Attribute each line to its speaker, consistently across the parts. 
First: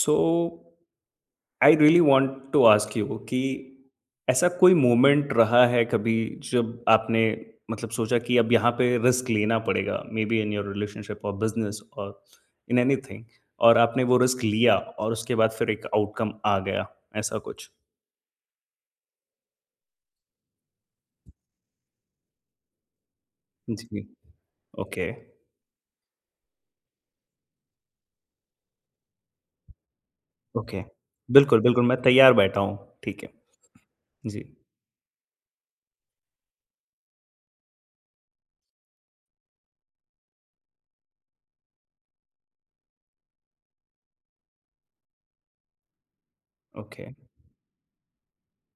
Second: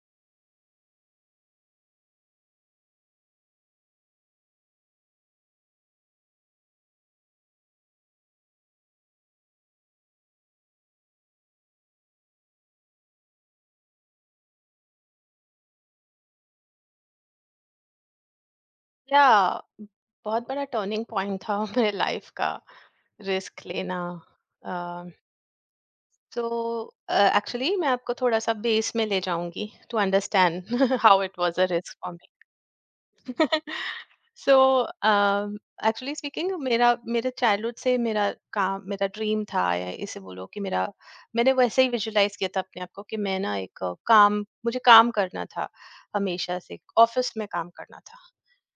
Speaker 1: So I really want to ask you कि ऐसा कोई मोमेंट रहा है कभी जब आपने मतलब सोचा कि अब यहाँ पे रिस्क लेना पड़ेगा, maybe in your relationship और बिजनेस और इन एनीथिंग, और आपने वो रिस्क लिया और उसके बाद फिर एक आउटकम आ गया, ऐसा कुछ।
Speaker 2: या, बहुत बड़ा टर्निंग पॉइंट था मेरे लाइफ का. रिस्क लेना.
Speaker 1: जी। ओके।
Speaker 2: सो एक्चुअली मैं आपको थोड़ा सा बेस में ले जाऊंगी to understand
Speaker 1: okay.
Speaker 2: How it
Speaker 1: बिल्कुल
Speaker 2: वाज अ
Speaker 1: बिल्कुल,
Speaker 2: रिस्क
Speaker 1: मैं
Speaker 2: फॉर मी.
Speaker 1: तैयार बैठा हूँ। ठीक है। जी।
Speaker 2: सो एक्चुअली स्पीकिंग मेरा मेरे चाइल्डहुड से मेरा काम मेरा ड्रीम था, या इसे बोलो कि मेरा मैंने वैसे ही विजुलाइज किया था अपने आप को कि मैं ना एक काम मुझे काम करना था हमेशा से.
Speaker 1: ओके।
Speaker 2: ऑफिस में काम करना था.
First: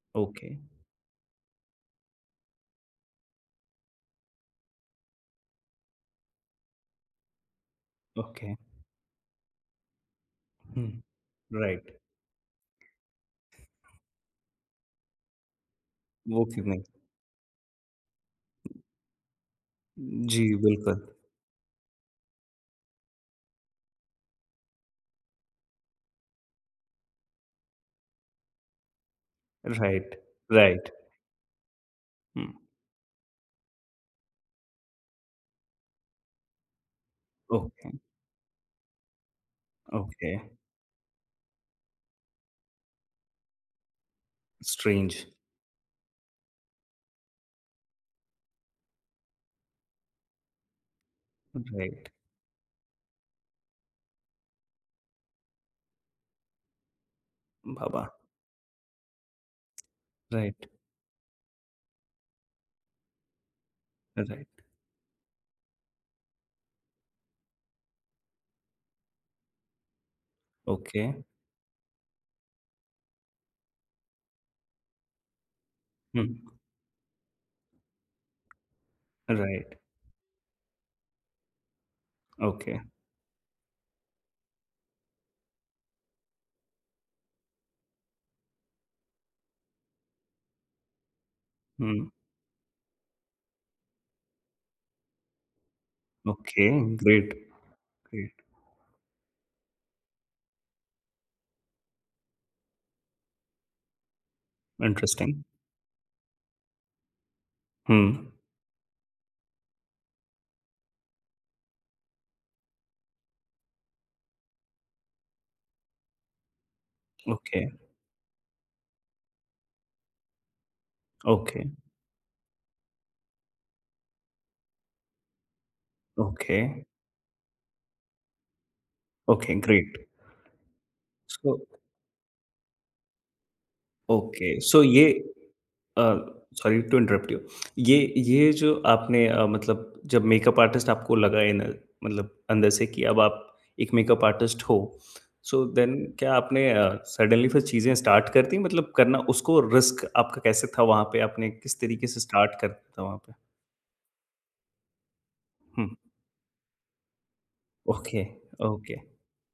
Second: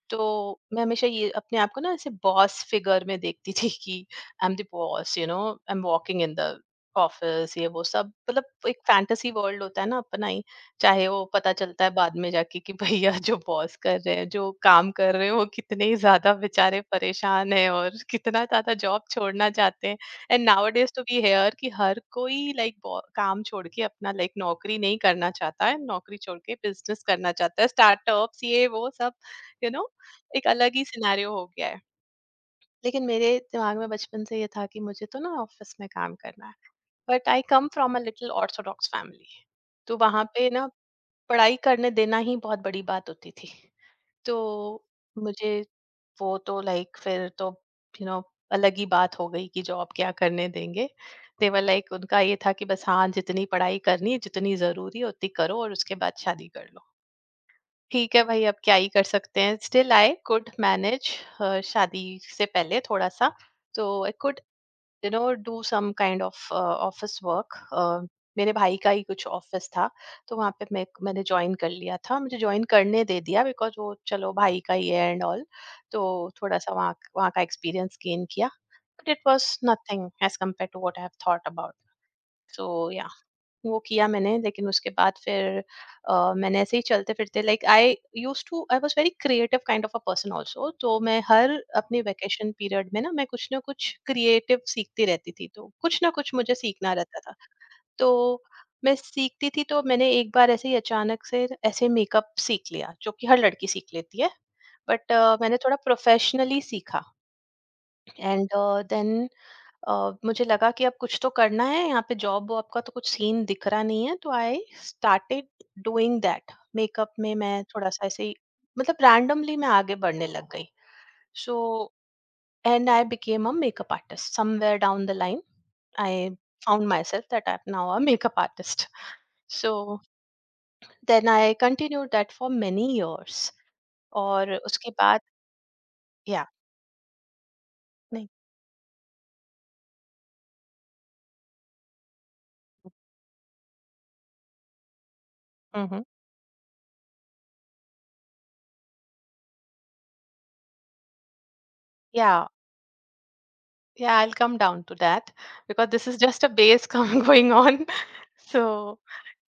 Speaker 2: तो
Speaker 1: ओके।
Speaker 2: मैं हमेशा ये अपने आप को ना ऐसे बॉस फिगर में देखती थी कि I am the boss, you know, I am walking in the office ये वो सब, मतलब
Speaker 1: ओके।
Speaker 2: एक फैंटेसी वर्ल्ड होता है ना अपना ही. चाहे वो पता
Speaker 1: हम्म।
Speaker 2: चलता
Speaker 1: राइट।
Speaker 2: है बाद में जाके कि भैया जो बॉस कर रहे हैं, जो काम कर रहे हैं, वो कितने ही ज्यादा
Speaker 1: वो क्यों
Speaker 2: बेचारे
Speaker 1: नहीं।
Speaker 2: परेशान हैं और कितना ज्यादा जॉब छोड़ना चाहते हैं.
Speaker 1: जी
Speaker 2: एंड नाउ डेज
Speaker 1: बिल्कुल।
Speaker 2: टू बी हेयर कि हर कोई लाइक काम छोड़ के अपना लाइक नौकरी नहीं करना चाहता है, नौकरी छोड़ के बिजनेस करना चाहता है, स्टार्टअप्स ये वो सब, यू नो,
Speaker 1: राइट।
Speaker 2: एक अलग ही
Speaker 1: राइट।
Speaker 2: सिनेरियो हो गया है. लेकिन मेरे दिमाग में बचपन से ये था कि मुझे तो ना ऑफिस में काम करना है. But I come from
Speaker 1: Okay,
Speaker 2: a little orthodox family, तो वहां
Speaker 1: okay.
Speaker 2: पे ना पढ़ाई करने देना ही बहुत बड़ी बात होती थी. तो
Speaker 1: Strange.
Speaker 2: मुझे वो तो लाइक फिर तो यू नो अलग ही बात हो गई कि जॉब क्या करने देंगे. देवर लाइक
Speaker 1: Right.
Speaker 2: उनका ये था कि बस हाँ, जितनी पढ़ाई करनी है, जितनी जरूरी है उतनी करो और उसके बाद शादी कर लो.
Speaker 1: Baba.
Speaker 2: ठीक है भाई, अब क्या ही कर सकते हैं. Still I could
Speaker 1: Right,
Speaker 2: manage शादी से पहले थोड़ा सा. तो I could,
Speaker 1: right.
Speaker 2: You know, do some kind of office work. मेरे भाई का ही कुछ ऑफिस था, तो वहाँ पे मैंने
Speaker 1: Okay.
Speaker 2: ज्वाइन कर लिया था, मुझे ज्वाइन करने दे दिया बिकॉज वो चलो भाई का ही है एंड ऑल. तो
Speaker 1: Hmm.
Speaker 2: थोड़ा सा वहाँ वहाँ का एक्सपीरियंस गेन किया, but it was
Speaker 1: Right.
Speaker 2: Nothing as compare to what I have thought about. So
Speaker 1: Okay.
Speaker 2: वो किया मैंने, लेकिन उसके बाद फिर मैंने ऐसे ही चलते-फिरते like I used to I was very creative kind of a person also, तो मैं हर अपने
Speaker 1: Hmm.
Speaker 2: वैकेशन पीरियड में ना मैं कुछ ना कुछ क्रिएटिव सीखती रहती थी, तो कुछ ना कुछ मुझे सीखना
Speaker 1: Okay.
Speaker 2: रहता
Speaker 1: Great.
Speaker 2: था. तो
Speaker 1: Great.
Speaker 2: मैं सीखती थी, तो मैंने एक बार ऐसे ही अचानक से ऐसे मेकअप सीख लिया, जो कि हर लड़की सीख लेती है. But
Speaker 1: Interesting.
Speaker 2: मैंने थोड़ा प्रोफेशनली सीखा
Speaker 1: Hmm.
Speaker 2: एंड देन अ, मुझे लगा कि अब कुछ तो करना है, यहाँ पे जॉब वॉब का तो कुछ सीन दिख रहा नहीं है. तो I started doing that makeup में, मैं
Speaker 1: Okay.
Speaker 2: थोड़ा सा ऐसे ही, मतलब रैंडमली मैं आगे बढ़ने लग गई. So
Speaker 1: Okay.
Speaker 2: And I became a makeup artist somewhere down the line. I
Speaker 1: Okay.
Speaker 2: Found myself that I now a makeup artist.
Speaker 1: Okay.
Speaker 2: So
Speaker 1: Great.
Speaker 2: Then I
Speaker 1: So
Speaker 2: continue that for many years और
Speaker 1: okay. So
Speaker 2: उसके
Speaker 1: yeah.
Speaker 2: बाद. या
Speaker 1: sorry to interrupt you. ये
Speaker 2: नहीं
Speaker 1: ये जो आपने मतलब जब मेकअप आर्टिस्ट आपको लगा इन, मतलब अंदर से कि अब आप एक मेकअप आर्टिस्ट हो, सो देन क्या आपने सडनली फिर चीज़ें स्टार्ट कर दी? मतलब करना उसको रिस्क आपका कैसे था वहाँ पे? आपने किस तरीके से
Speaker 2: या
Speaker 1: स्टार्ट कर दिया था वहाँ पे?
Speaker 2: Yeah, I'll come down to that
Speaker 1: हुँ।
Speaker 2: because this is just a base come going on.
Speaker 1: Okay. Okay.
Speaker 2: So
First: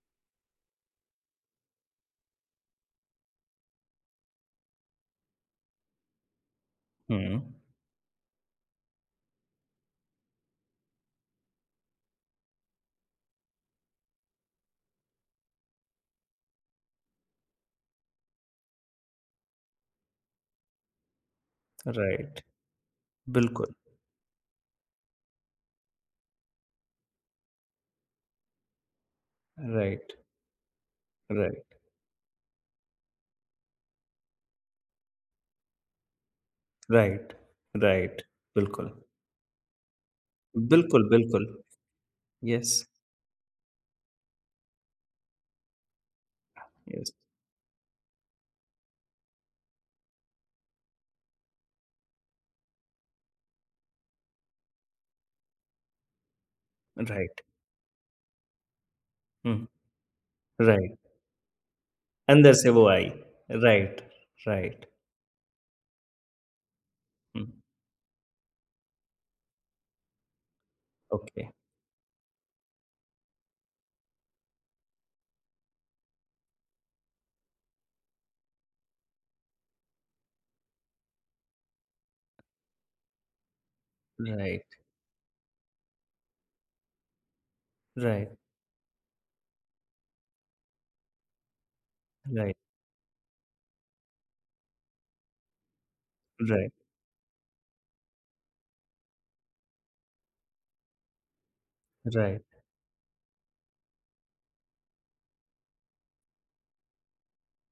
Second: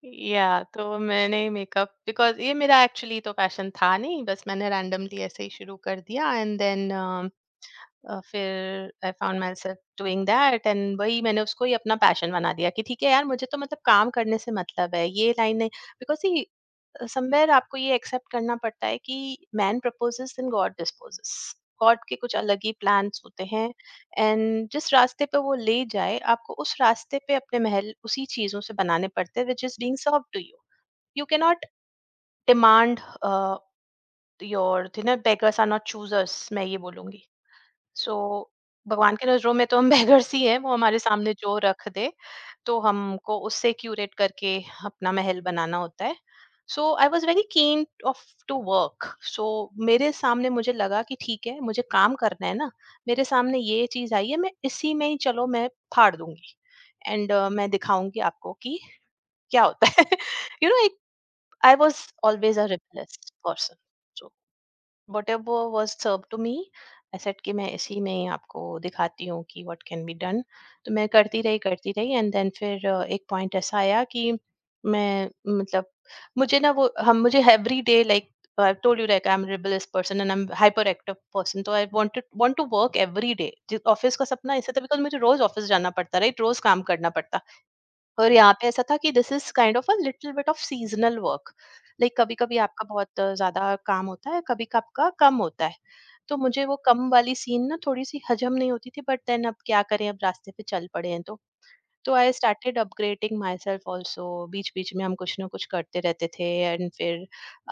Speaker 2: yeah, तो मैंने मेकअप because ये मेरा एक्चुअली तो पैशन था नहीं, बस मैंने रैंडमली ऐसे ही शुरू कर दिया एंड देन
Speaker 1: हुँ।
Speaker 2: फिर I found myself doing that and वही मैंने उसको ही अपना पैशन बना दिया कि ठीक है यार, मुझे तो मतलब काम करने से मतलब है, ये लाइन नहीं, बिकॉज समवेयर आपको ये एक्सेप्ट करना पड़ता है कि man proposes and God disposes. God के कुछ
Speaker 1: राइट।
Speaker 2: अलग ही प्लान्स होते हैं,
Speaker 1: बिल्कुल।
Speaker 2: एंड जिस रास्ते पे वो ले जाए आपको, उस रास्ते पे अपने महल उसी चीजों से बनाने पड़ते हैं which is being
Speaker 1: right.
Speaker 2: Serve to you. You can
Speaker 1: right.
Speaker 2: Not demand your, you know, beggars are not choosers, मैं ये बोलूंगी.
Speaker 1: राइट।
Speaker 2: So
Speaker 1: right. बिल्कुल,
Speaker 2: भगवान की नज़रों में तो हम बेगर्स ही हैं, वो हमारे
Speaker 1: बिल्कुल,
Speaker 2: सामने
Speaker 1: बिल्कुल।
Speaker 2: जो रख दे,
Speaker 1: यस।
Speaker 2: तो हमको उससे क्यूरेट करके अपना महल बनाना होता है. So I
Speaker 1: yes.
Speaker 2: Was very keen of to work. सो मेरे सामने मुझे लगा कि ठीक है, मुझे काम करना है ना, मेरे सामने ये चीज़ आई है, मैं इसी में ही चलो मैं फाड़ दूँगी एंड
Speaker 1: राइट।
Speaker 2: मैं दिखाऊँगी आपको कि क्या
Speaker 1: हुँ।
Speaker 2: होता है. You know
Speaker 1: right.
Speaker 2: एक, आई वॉज़
Speaker 1: अंदर
Speaker 2: ऑलवेज़ अ
Speaker 1: से वो I.
Speaker 2: Rebellious person.
Speaker 1: Right.
Speaker 2: So
Speaker 1: right.
Speaker 2: whatever was served to me, I said
Speaker 1: हुँ।
Speaker 2: कि मैं इसी में ही आपको दिखाती हूँ कि व्हाट कैन बी डन. तो मैं करती
Speaker 1: ओके।
Speaker 2: रही करती रही एंड देन फिर एक पॉइंट ऐसा आया कि मैं मतलब मुझे ना वो हम मुझे every day like I told you like I am rebellious person and I am hyperactive person, तो I want to work every day. Office का सपना ऐसा
Speaker 1: राइट।
Speaker 2: था बिकॉज मुझे रोज ऑफिस जाना पड़ता, राइट, रोज काम करना पड़ता. और
Speaker 1: राइट।
Speaker 2: यहाँ पे ऐसा था कि this is kind of a little bit of seasonal work. Like कभी
Speaker 1: राइट।
Speaker 2: कभी आपका बहुत ज्यादा काम होता है, कभी का आपका कम होता है. तो मुझे
Speaker 1: राइट।
Speaker 2: वो कम वाली सीन ना थोड़ी सी हजम नहीं होती थी, बट देन अब क्या करें, अब रास्ते पे चल पड़े हैं तो I
Speaker 1: right.
Speaker 2: Started upgrading myself also. बीच बीच में हम कुछ ना कुछ करते रहते थे एंड फिर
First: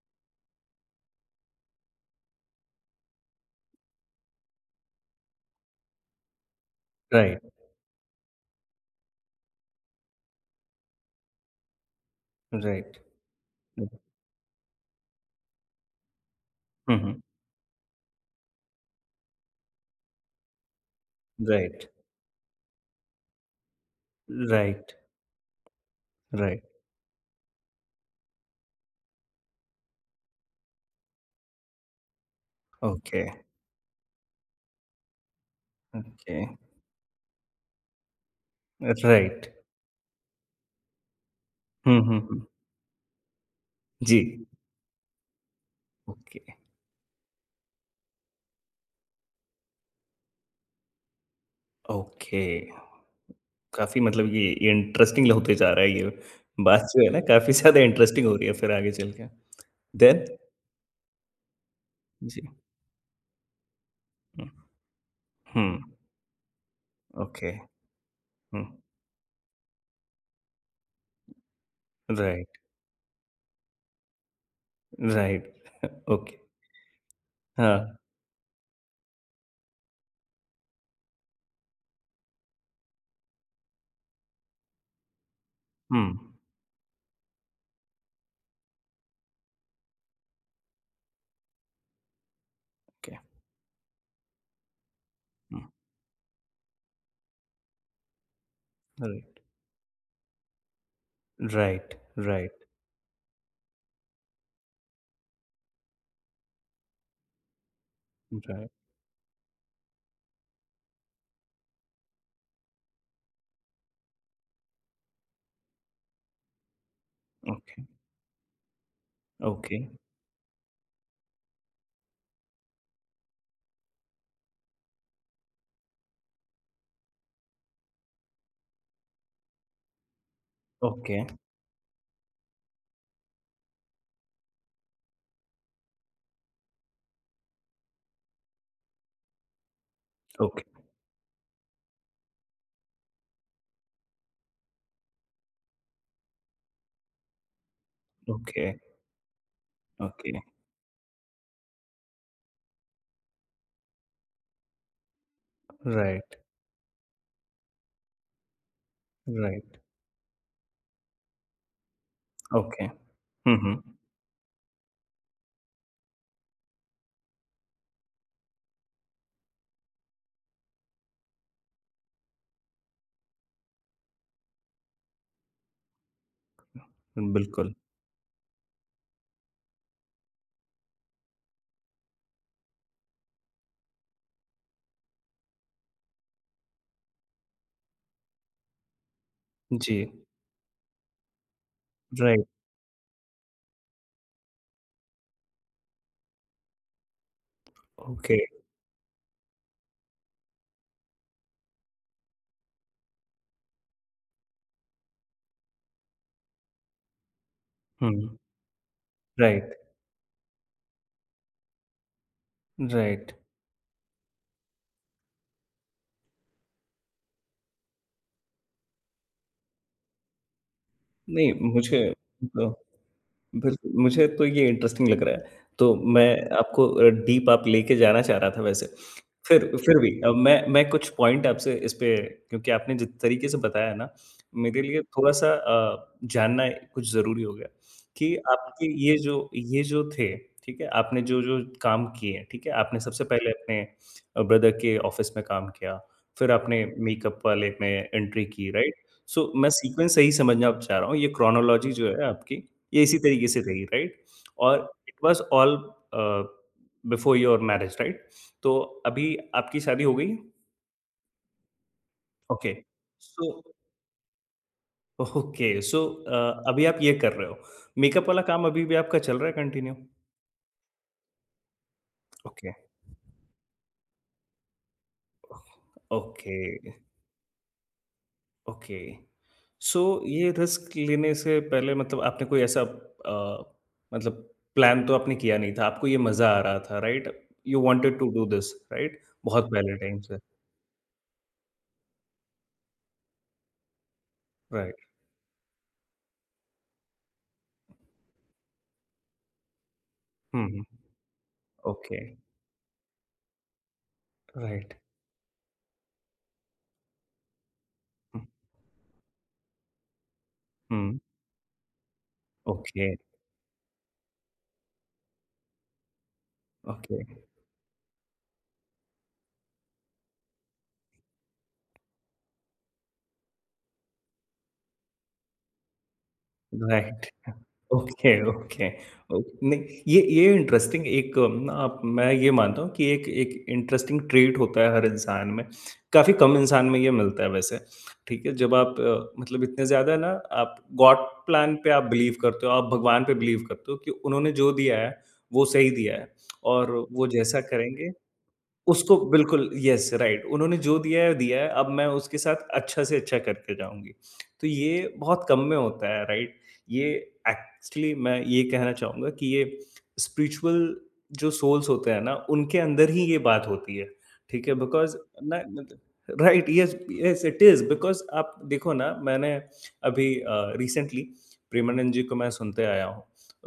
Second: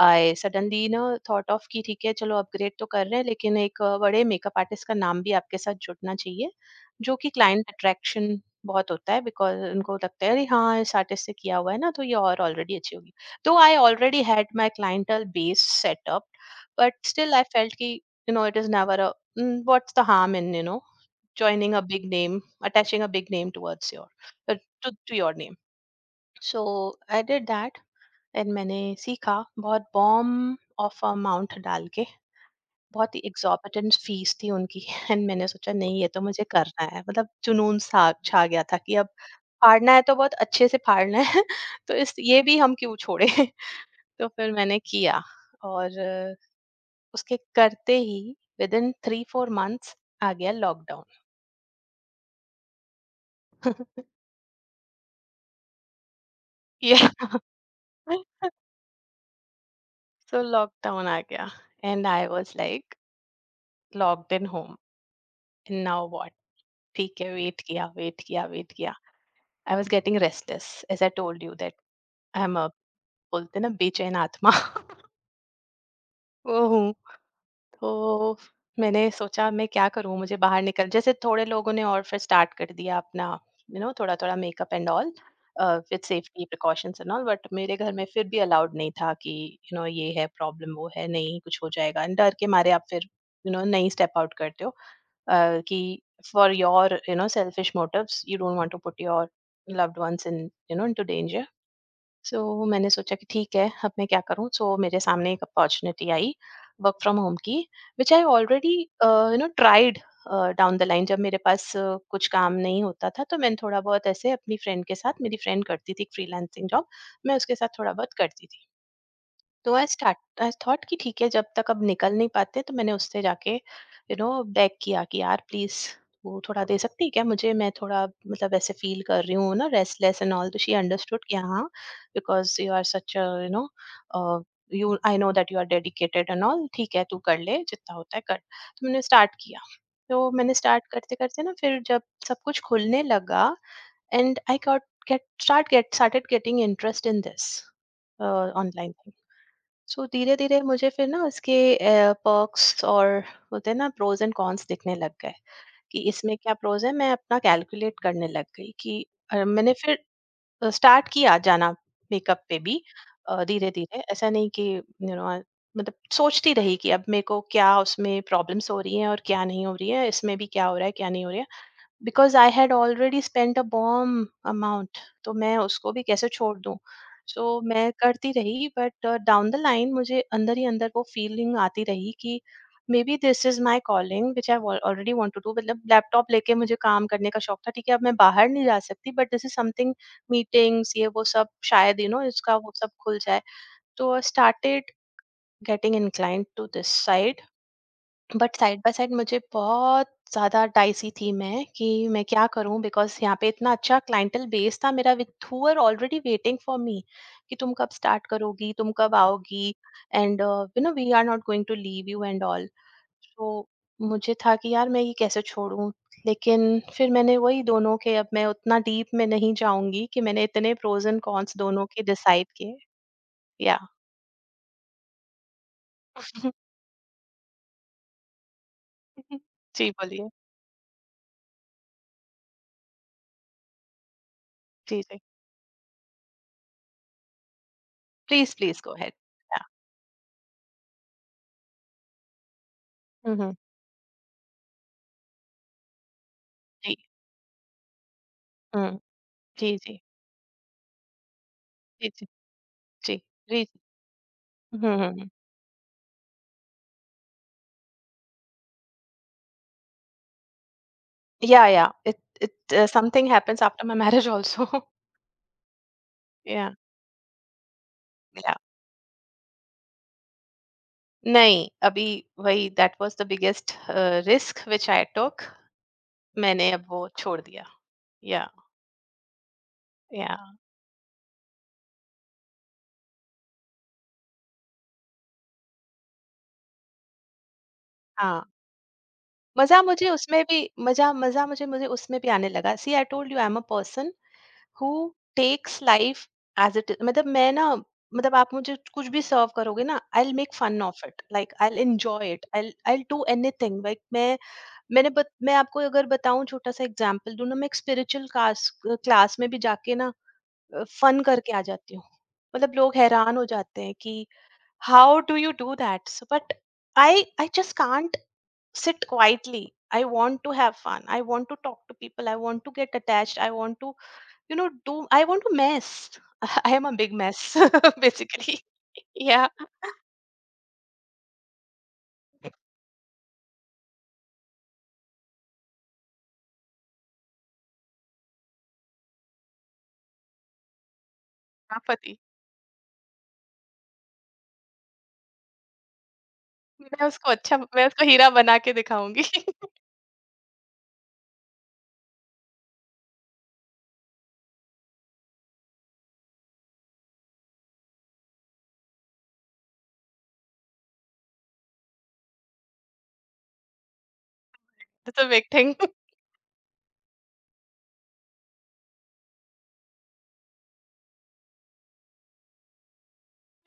Speaker 2: आई सडनली ना थॉट ऑफ कि ठीक है चलो अपग्रेड तो कर रहे हैं, लेकिन एक बड़े मेकअप आर्टिस्ट का नाम भी आपके साथ जुड़ना चाहिए, जो कि
Speaker 1: राइट।
Speaker 2: क्लाइंट अट्रैक्शन बहुत होता है, बिकॉज उनको लगता है अरे हाँ, इस आर्टिस्ट से किया हुआ है ना, तो ये और ऑलरेडी अच्छी
Speaker 1: राइट।
Speaker 2: होगी. तो I already had my clientele base setup, but
Speaker 1: hmm, hmm, hmm.
Speaker 2: Still I felt कि, you know, it is never, what's the harm in, you know, joining a
Speaker 1: right.
Speaker 2: big name, attaching a big name towards your uh, to
Speaker 1: right.
Speaker 2: to your name. So
Speaker 1: right.
Speaker 2: i did that. And मैंने सीखा बहुत bomb of amount डाल के. बहुत ही
Speaker 1: okay.
Speaker 2: Exorbitant fees थी उनकी. And मैंने सोचा नहीं, ये तो
Speaker 1: ओके।
Speaker 2: मुझे करना है, मतलब जुनून सा छा गया था कि अब
Speaker 1: राइट।
Speaker 2: फाड़ना है तो बहुत अच्छे से फाड़ना है. तो
Speaker 1: हुँ,
Speaker 2: इस
Speaker 1: हुँ,
Speaker 2: ये
Speaker 1: हुँ।
Speaker 2: भी हम क्यों छोड़े.
Speaker 1: जी।
Speaker 2: तो फिर मैंने किया और
Speaker 1: ओके।
Speaker 2: उसके करते ही within three four months आ गया लॉकडाउन.
Speaker 1: ओके। काफ़ी मतलब ये इंटरेस्टिंग होते जा रहा है, ये बात जो है ना
Speaker 2: या
Speaker 1: काफ़ी ज़्यादा इंटरेस्टिंग हो रही है फिर आगे चल के। देन?
Speaker 2: सो लॉकडाउन आ गया एंड आई
Speaker 1: जी।
Speaker 2: Was like locked
Speaker 1: hmm,
Speaker 2: in home.
Speaker 1: Hmm,
Speaker 2: now what. ठीक है
Speaker 1: ओके। हुँ।
Speaker 2: वेट किया. I was getting restless as I told you that I
Speaker 1: right,
Speaker 2: am a, बोलते ना, बेचैन आत्मा
Speaker 1: राइट। ओके।
Speaker 2: वो हूँ.
Speaker 1: हाँ।
Speaker 2: तो मैंने सोचा मैं क्या करूँ, मुझे बाहर निकल जैसे थोड़े लोगों ने, और फिर स्टार्ट कर दिया अपना, यू नो, थोड़ा थोड़ा makeup and all with
Speaker 1: hmm.
Speaker 2: Safety precautions and all. But मेरे घर में फिर भी अलाउड नहीं था कि, यू नो, ये है प्रॉब्लम वो है, नहीं कुछ हो जाएगा, डर के मारे आप फिर,
Speaker 1: Okay.
Speaker 2: यू नो, नहीं स्टेप आउट करते हो.
Speaker 1: Mm.
Speaker 2: Ki for your you know selfish motives you don't want to put your
Speaker 1: Right.
Speaker 2: loved ones in you know into danger.
Speaker 1: Right.
Speaker 2: So
Speaker 1: Right.
Speaker 2: so, मैंने सोचा कि ठीक है अब मैं क्या करूं. So, मेरे सामने एक अपॉर्चुनिटी आई वर्क फ्रॉम होम की which I
Speaker 1: Right.
Speaker 2: Already, you know, tried down the line जब मेरे पास कुछ काम नहीं होता था, तो मैंने थोड़ा बहुत ऐसे अपनी फ्रेंड के साथ, मेरी फ्रेंड करती थी फ्रीलांसिंग जॉब, मैं उसके साथ
Speaker 1: Okay.
Speaker 2: थोड़ा बहुत करती थी. तो
Speaker 1: Okay.
Speaker 2: आई थॉट कि ठीक है जब तक अब निकल नहीं पाते तो मैंने उससे जाके, यू नो, बैक किया कि यार प्लीज, वो थोड़ा दे सकती है क्या मुझे, मैं थोड़ा मतलब ऐसे फील कर रही हूँ ना रेस्टलेस एंड ऑल. तो शी अंडरस्टूड
Speaker 1: Okay.
Speaker 2: कि हाँ, because you are such, you know, you, I know that you are dedicated and all, ठीक है तू कर ले जितना होता है कर. तो मैंने स्टार्ट किया. तो मैंने
Speaker 1: Okay.
Speaker 2: स्टार्ट करते करते ना फिर जब सब कुछ खुलने लगा, and I got get start get started getting interest in this
Speaker 1: Okay.
Speaker 2: Online. So धीरे
Speaker 1: Okay.
Speaker 2: धीरे मुझे फिर ना उसके पर्क्स और होते हैं ना, प्रोज एंड कॉन्स दिखने लग गए कि इसमें
Speaker 1: Right.
Speaker 2: क्या प्रोज है, मैं अपना कैलकुलेट करने लग गई कि मैंने
Speaker 1: Right.
Speaker 2: फिर स्टार्ट किया जाना मेकअप पे भी.
Speaker 1: Okay.
Speaker 2: धीरे
Speaker 1: हम्म।
Speaker 2: धीरे, ऐसा नहीं कि, यू नो, मतलब सोचती रही कि अब मेरे को क्या उसमें प्रॉब्लम्स हो रही हैं और क्या नहीं हो रही है, इसमें भी क्या हो रहा है क्या नहीं हो रहा है, because I had already spent a bomb amount, तो मैं उसको भी कैसे छोड़ दूँ. सो
Speaker 1: बिल्कुल।
Speaker 2: मैं करती रही, बट डाउन द लाइन मुझे अंदर ही अंदर वो फीलिंग आती रही कि maybe this is my calling which I already want to do, मतलब लैपटॉप लेके मुझे काम करने का शौक था, ठीक है अब मैं बाहर नहीं जा सकती बट दिस इज
Speaker 1: जी।
Speaker 2: समथिंग, मीटिंग्स ये वो सब शायद, यू नो,
Speaker 1: राइट।
Speaker 2: इसका वो सब खुल जाए. तो I started getting inclined to this side,
Speaker 1: okay.
Speaker 2: But side by side मुझे बहुत ज़्यादा डाइसी थी मैं कि मैं क्या करूं बिकॉज यहाँ पे इतना अच्छा क्लाइंटल बेस था मेरा, with who are already waiting for me कि तुम कब स्टार्ट
Speaker 1: हम्म।
Speaker 2: करोगी, तुम कब आओगी.
Speaker 1: Right.
Speaker 2: And you know, we are not going to leave you and all.
Speaker 1: Right.
Speaker 2: तो मुझे था कि यार मैं ये कैसे छोड़ूं. लेकिन फिर मैंने वही दोनों के, अब मैं उतना डीप में नहीं जाऊंगी, कि मैंने इतने प्रोज एंड
Speaker 1: नहीं
Speaker 2: कॉन्स दोनों
Speaker 1: मुझे
Speaker 2: के डिसाइड
Speaker 1: तो,
Speaker 2: किए. या.
Speaker 1: बिल्कुल, मुझे तो ये इंटरेस्टिंग लग रहा है। तो मैं आपको डीप आप लेके जाना चाह रहा था वैसे। फिर
Speaker 2: जी
Speaker 1: फिर भी
Speaker 2: बोलिए.
Speaker 1: मैं कुछ पॉइंट आपसे इस पे, क्योंकि आपने जिस तरीके से बताया ना, मेरे
Speaker 2: जी
Speaker 1: लिए
Speaker 2: जी,
Speaker 1: थोड़ा-सा जानना कुछ ज़रूरी हो गया कि
Speaker 2: प्लीज प्लीज
Speaker 1: आपके
Speaker 2: गो अहेड.
Speaker 1: ये जो
Speaker 2: या.
Speaker 1: थे, ठीक है? आपने जो-जो काम किए, ठीक है? आपने सबसे
Speaker 2: हम्म
Speaker 1: पहले
Speaker 2: हम्म,
Speaker 1: अपने ब्रदर के ऑफ़िस में काम किया, फिर आपने
Speaker 2: जी.
Speaker 1: मेकअप वाले में एंट्री की, राइट?
Speaker 2: हम्म.
Speaker 1: सो मैं
Speaker 2: जी जी
Speaker 1: सीक्वेंस सही समझना चाह रहा हूँ, ये क्रोनोलॉजी जो
Speaker 2: जी
Speaker 1: है
Speaker 2: जी
Speaker 1: आपकी ये इसी तरीके से
Speaker 2: जी.
Speaker 1: रही, राइट? और it
Speaker 2: hmm.
Speaker 1: Was all uh, before your marriage, right? तो अभी आपकी शादी हो गई?
Speaker 2: Yeah, it
Speaker 1: okay,
Speaker 2: it something
Speaker 1: so
Speaker 2: हappens आफ्टर मेरे marriage also.
Speaker 1: Okay, so
Speaker 2: yeah.
Speaker 1: अभी आप ये कर रहे हो। मेकअप वाला काम अभी भी आपका चल रहा है कंटिन्यू?
Speaker 2: नहीं, अभी वही
Speaker 1: okay.
Speaker 2: That was the biggest risk which I talk.
Speaker 1: Okay.
Speaker 2: मैंने अब वो छोड़ दिया. या
Speaker 1: ओके। सो
Speaker 2: या.
Speaker 1: ये रिस्क लेने से पहले मतलब आपने कोई ऐसा मतलब प्लान तो आपने किया नहीं था, आपको ये मज़ा आ रहा था, राइट? यू वांटेड टू
Speaker 2: हाँ,
Speaker 1: डू दिस, राइट? बहुत
Speaker 2: मज़ा
Speaker 1: पहले
Speaker 2: मुझे
Speaker 1: टाइम से,
Speaker 2: उसमें भी, मज़ा मज़ा मुझे मुझे उसमें भी आने लगा, see I told you, I am a person who
Speaker 1: right.
Speaker 2: Takes life. आज इट, मतलब.
Speaker 1: हुँ, हुँ। Okay,
Speaker 2: um
Speaker 1: right.
Speaker 2: मैं आपको अगर बताऊं, छोटा सा एग्जांपल दूं ना. मैं एक स्पिरिचुअल
Speaker 1: हुँ,
Speaker 2: क्लास क्लास में भी जाके ना
Speaker 1: हुँ,
Speaker 2: फन करके आ जाती हूँ. मतलब लोग
Speaker 1: ओके,
Speaker 2: हैरान हो जाते हैं कि how do you do that, but
Speaker 1: okay,
Speaker 2: I I just can't sit quietly. I want to have fun, I want to talk to people, I want to get attached, I want to, you know, do. I want to mess. I am a big
Speaker 1: right.
Speaker 2: Mess
Speaker 1: okay,
Speaker 2: basically.
Speaker 1: Okay, okay
Speaker 2: yeah.
Speaker 1: नहीं, ये interesting एक ना आप, मैं ये मानता हूँ कि एक एक इंटरेस्टिंग ट्रेट होता है हर इंसान में। काफ़ी कम इंसान में ये मिलता है वैसे, ठीक है? जब आप मतलब इतने ज़्यादा ना आप गॉड प्लान पे आप
Speaker 2: आपत्ति.
Speaker 1: बिलीव करते हो, आप भगवान पे बिलीव करते हो कि उन्होंने जो दिया है, वो सही दिया है और
Speaker 2: मैं
Speaker 1: वो
Speaker 2: उसको, अच्छा,
Speaker 1: जैसा
Speaker 2: मैं उसको
Speaker 1: करेंगे
Speaker 2: हीरा बना के
Speaker 1: उसको
Speaker 2: दिखाऊंगी.
Speaker 1: बिल्कुल, यस, राइट, उन्होंने जो दिया है दिया है, अब मैं उसके साथ अच्छा से अच्छा करके जाऊँगी। तो ये बहुत कम में होता है राइट? ये एक्चुअली, मैं ये कहना चाहूँगा कि ये स्पिरिचुअल जो सोल्स होते हैं ना उनके अंदर ही ये बात होती है। ठीक है? बिकॉज़
Speaker 2: दैट्स अ बिग
Speaker 1: ना
Speaker 2: थिंग.
Speaker 1: मतलब right, yes yes, it is because आप देखो ना, मैंने अभी रिसेंटली प्रेमानंद जी को मैं सुनते आया हूँ,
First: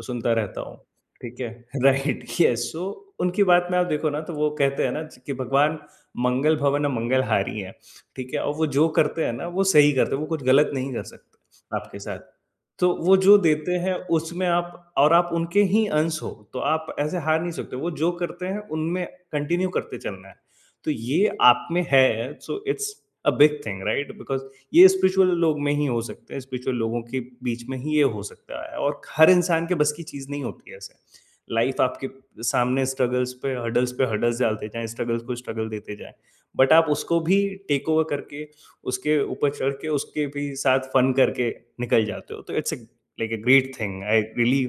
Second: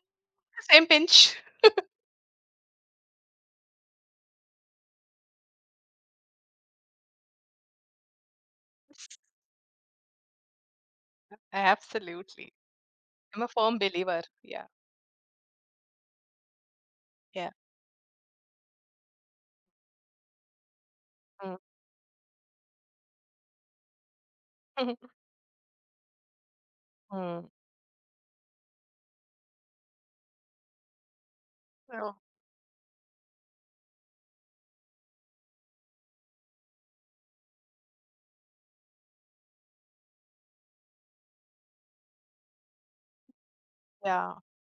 Speaker 1: सुनता रहता हूँ।
Speaker 2: Same pinch.
Speaker 1: ठीक है। राइट, यस, सो उनकी बात में आप देखो ना, तो वो कहते हैं ना कि भगवान मंगल भवन मंगलहारी हैं। ठीक है? और वो जो करते हैं ना वो सही करते हैं, वो कुछ गलत नहीं कर सकते आपके साथ।
Speaker 2: Absolutely.
Speaker 1: तो वो जो
Speaker 2: I'm a
Speaker 1: देते
Speaker 2: firm
Speaker 1: हैं
Speaker 2: believer.
Speaker 1: उसमें
Speaker 2: Yeah.
Speaker 1: आप, और आप उनके ही अंश हो, तो आप ऐसे हार नहीं
Speaker 2: Yeah.
Speaker 1: सकते। वो जो करते हैं उनमें कंटिन्यू करते चलना है। तो ये
Speaker 2: Mm.
Speaker 1: आप में है, so it's a big thing, right? Because ये स्पिरिचुअल लोग में ही हो सकते हैं, स्पिरिचुअल लोगों के
Speaker 2: Mm.
Speaker 1: बीच में ही ये हो सकता है और हर इंसान के बस की चीज़ नहीं होती है ऐसे। लाइफ आपके
Speaker 2: Oh.
Speaker 1: सामने स्ट्रगल्स पे हर्डल्स डालते जाएँ, स्ट्रगल्स को स्ट्रगल देते जाएँ। बट आप उसको भी टेक ओवर करके, उसके ऊपर चढ़ के, उसके भी साथ फन करके निकल जाते हो। तो it's a like a great thing. I
Speaker 2: Yeah.
Speaker 1: Really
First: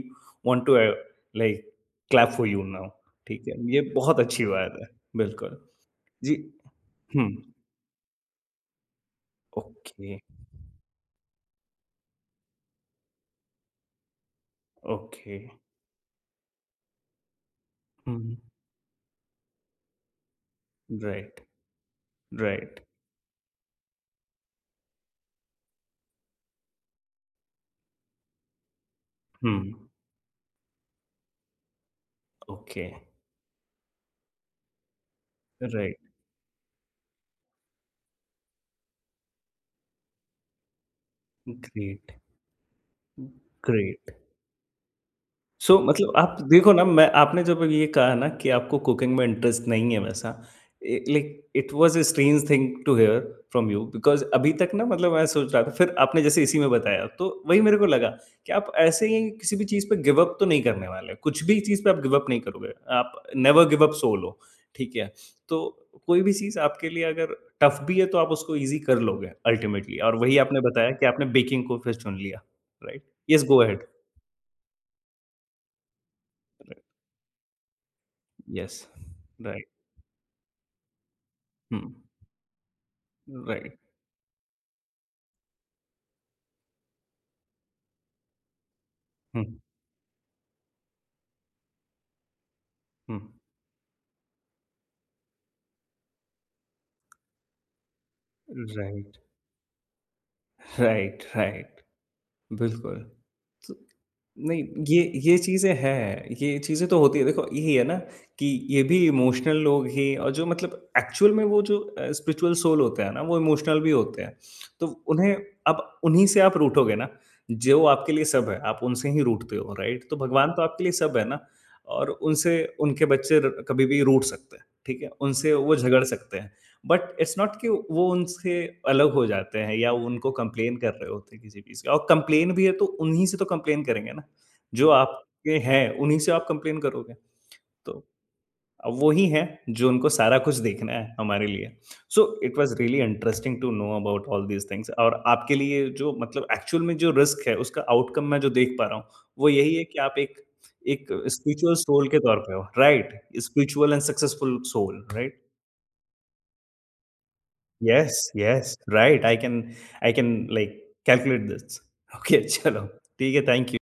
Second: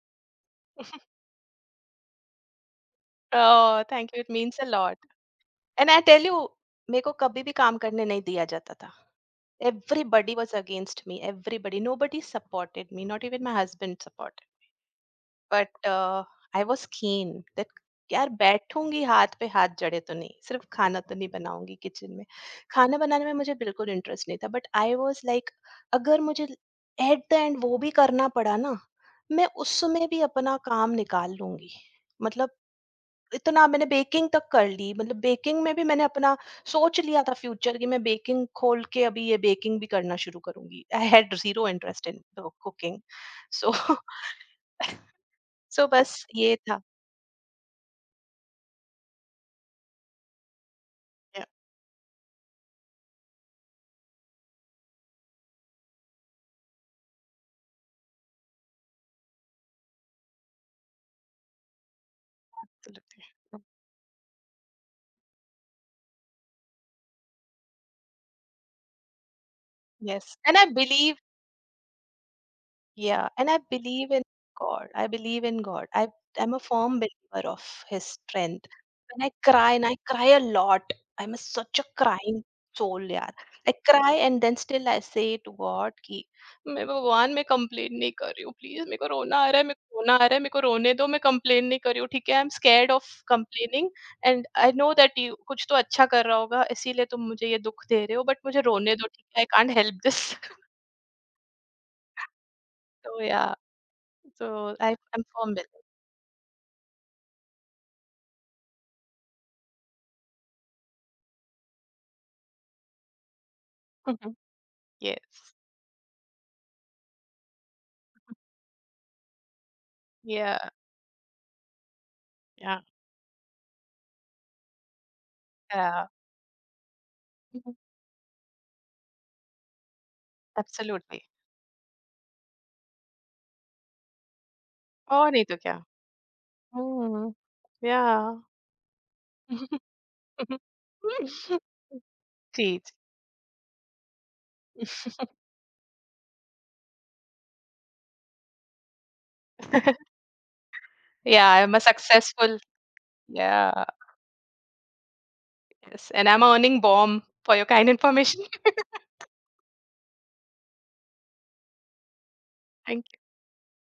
Speaker 1: want to like clap for you now. ठीक है? ये
Speaker 2: Oh, thank
Speaker 1: बहुत
Speaker 2: you. It
Speaker 1: अच्छी
Speaker 2: means a
Speaker 1: बात है।
Speaker 2: lot.
Speaker 1: बिल्कुल।
Speaker 2: And I tell
Speaker 1: ji.
Speaker 2: you, मेरे को
Speaker 1: हुँ।
Speaker 2: कभी भी काम करने नहीं दिया जाता था.
Speaker 1: Okay,
Speaker 2: Everybody was against me. Everybody. Nobody supported me. Not even my husband supported.
Speaker 1: Okay.
Speaker 2: But I was keen that, यार
Speaker 1: हुँ,
Speaker 2: बैठूंगी हाथ पे हाथ जड़े तो नहीं, सिर्फ खाना तो नहीं
Speaker 1: राइट,
Speaker 2: बनाऊंगी किचन में.
Speaker 1: राइट।
Speaker 2: खाना बनाने में मुझे बिल्कुल इंटरेस्ट नहीं था, बट आई वाज लाइक, अगर मुझे एट द एंड वो भी करना पड़ा ना, मैं
Speaker 1: हुँ,
Speaker 2: उस समय भी अपना काम निकाल लूंगी. मतलब
Speaker 1: ओके,
Speaker 2: इतना मैंने बेकिंग तक कर ली. मतलब बेकिंग में भी
Speaker 1: राइट।
Speaker 2: मैंने अपना सोच लिया था फ्यूचर, कि मैं बेकिंग खोल के अभी ये बेकिंग भी करना शुरू करूंगी. I had zero interest
Speaker 1: great,
Speaker 2: in cooking. So.
Speaker 1: Great. So
Speaker 2: so,
Speaker 1: मतलब
Speaker 2: बस
Speaker 1: आप
Speaker 2: ये
Speaker 1: देखो
Speaker 2: था.
Speaker 1: ना, मैं आपने जब ये कहा ना कि आपको कुकिंग में इंटरेस्ट नहीं है वैसा, uh,
Speaker 2: Yeah,
Speaker 1: like it was a strange thing to hear from you, because अभी तक ना मतलब मैं सोच रहा था, फिर आपने जैसे इसी में बताया तो वही मेरे को लगा कि आप ऐसे ही किसी भी चीज़ पे गिव अप तो नहीं करने वाले, कुछ भी चीज़ पे आप गिव अप नहीं करोगे, आप
Speaker 2: absolutely.
Speaker 1: Never give up soul हो, ठीक है? तो कोई भी चीज़ आपके लिए अगर टफ भी है तो आप उसको ईज़ी कर लोगे अल्टीमेटली, और वही
Speaker 2: Yes, and
Speaker 1: आपने
Speaker 2: I
Speaker 1: बताया कि
Speaker 2: believe.
Speaker 1: आपने बेकिंग को फिर चुन लिया, right?
Speaker 2: Yeah,
Speaker 1: yes,
Speaker 2: and I
Speaker 1: go ahead.
Speaker 2: believe in God. I believe in God. I'm a firm believer of His strength.
Speaker 1: Yes.
Speaker 2: When I
Speaker 1: Right.
Speaker 2: cry, and I cry a lot, I'm a, such a
Speaker 1: Hmm.
Speaker 2: crying soul, yeah. I
Speaker 1: Right.
Speaker 2: cry and then still I say to God कि मैं, भगवान, मैं complain नहीं कर रही हूँ, please. मेरे को रोना आ रहा
Speaker 1: Hmm.
Speaker 2: है, मेरे को रोना आ रहा है, मेरे को रोने दो. मैं कंप्लेन नहीं कर रही हूँ, ठीक है. I am scared of
Speaker 1: Hmm.
Speaker 2: Complaining. And I know that you कुछ तो अच्छा कर रहा होगा, इसीलिए तुम मुझे ये दुख दे रहे हो, बट मुझे रोने
Speaker 1: Right.
Speaker 2: दो, ठीक है. I can't help this.
Speaker 1: Right. Right. बिल्कुल।
Speaker 2: तो या.
Speaker 1: तो
Speaker 2: So
Speaker 1: नहीं,
Speaker 2: I
Speaker 1: ये
Speaker 2: I'm
Speaker 1: ये
Speaker 2: familiar.
Speaker 1: चीज़ें हैं, ये चीज़ें तो होती हैं। देखो यही है ना कि ये भी इमोशनल लोग ही, और जो मतलब एक्चुअल में वो जो स्पिरिचुअल सोल होते हैं ना, वो इमोशनल भी होते
Speaker 2: Mhm.
Speaker 1: हैं। तो उन्हें,
Speaker 2: Yes.
Speaker 1: अब उन्हीं से आप रूठोगे ना, जो आपके लिए सब है, आप उनसे ही रूठते हो, राइट? तो भगवान
Speaker 2: Yeah,
Speaker 1: तो आपके लिए सब है ना, और उनसे
Speaker 2: yeah,
Speaker 1: उनके बच्चे र कभी भी रूठ सकते हैं, ठीक है? उनसे वो झगड़
Speaker 2: yeah.
Speaker 1: सकते हैं। बट इट्स नॉट कि
Speaker 2: Mhm.
Speaker 1: वो उनसे अलग हो जाते हैं या वो उनको कंप्लेन कर रहे
Speaker 2: Absolutely.
Speaker 1: होते हैं किसी चीज़ का, और कंप्लेन भी है तो उन्हीं से तो कंप्लेन करेंगे ना, जो
Speaker 2: Oh, नहीं तो
Speaker 1: आपके
Speaker 2: क्या?
Speaker 1: हैं उन्हीं से आप कंप्लेन करोगे।
Speaker 2: हुँ,
Speaker 1: तो
Speaker 2: yeah.
Speaker 1: अब वो ही हैं जो उनको सारा कुछ देखना है हमारे लिए। सो इट
Speaker 2: जी,
Speaker 1: वाज़
Speaker 2: जी.
Speaker 1: Really interesting to know about all these things, और आपके लिए जो मतलब एक्चुअल में जो रिस्क है उसका आउटकम मैं जो देख पा रहा हूँ, वो यही है कि आप एक एक
Speaker 2: Yeah,
Speaker 1: spiritual
Speaker 2: I'm a
Speaker 1: soul के तौर पे
Speaker 2: successful.
Speaker 1: हो, right?
Speaker 2: Yeah,
Speaker 1: spiritual and successful soul, right?
Speaker 2: yes, and I'm a earning bomb for your kind
Speaker 1: Yes,
Speaker 2: information.
Speaker 1: yes, right. I can like calculate this. Okay, चलो
Speaker 2: Thank
Speaker 1: ठीक है, thank you.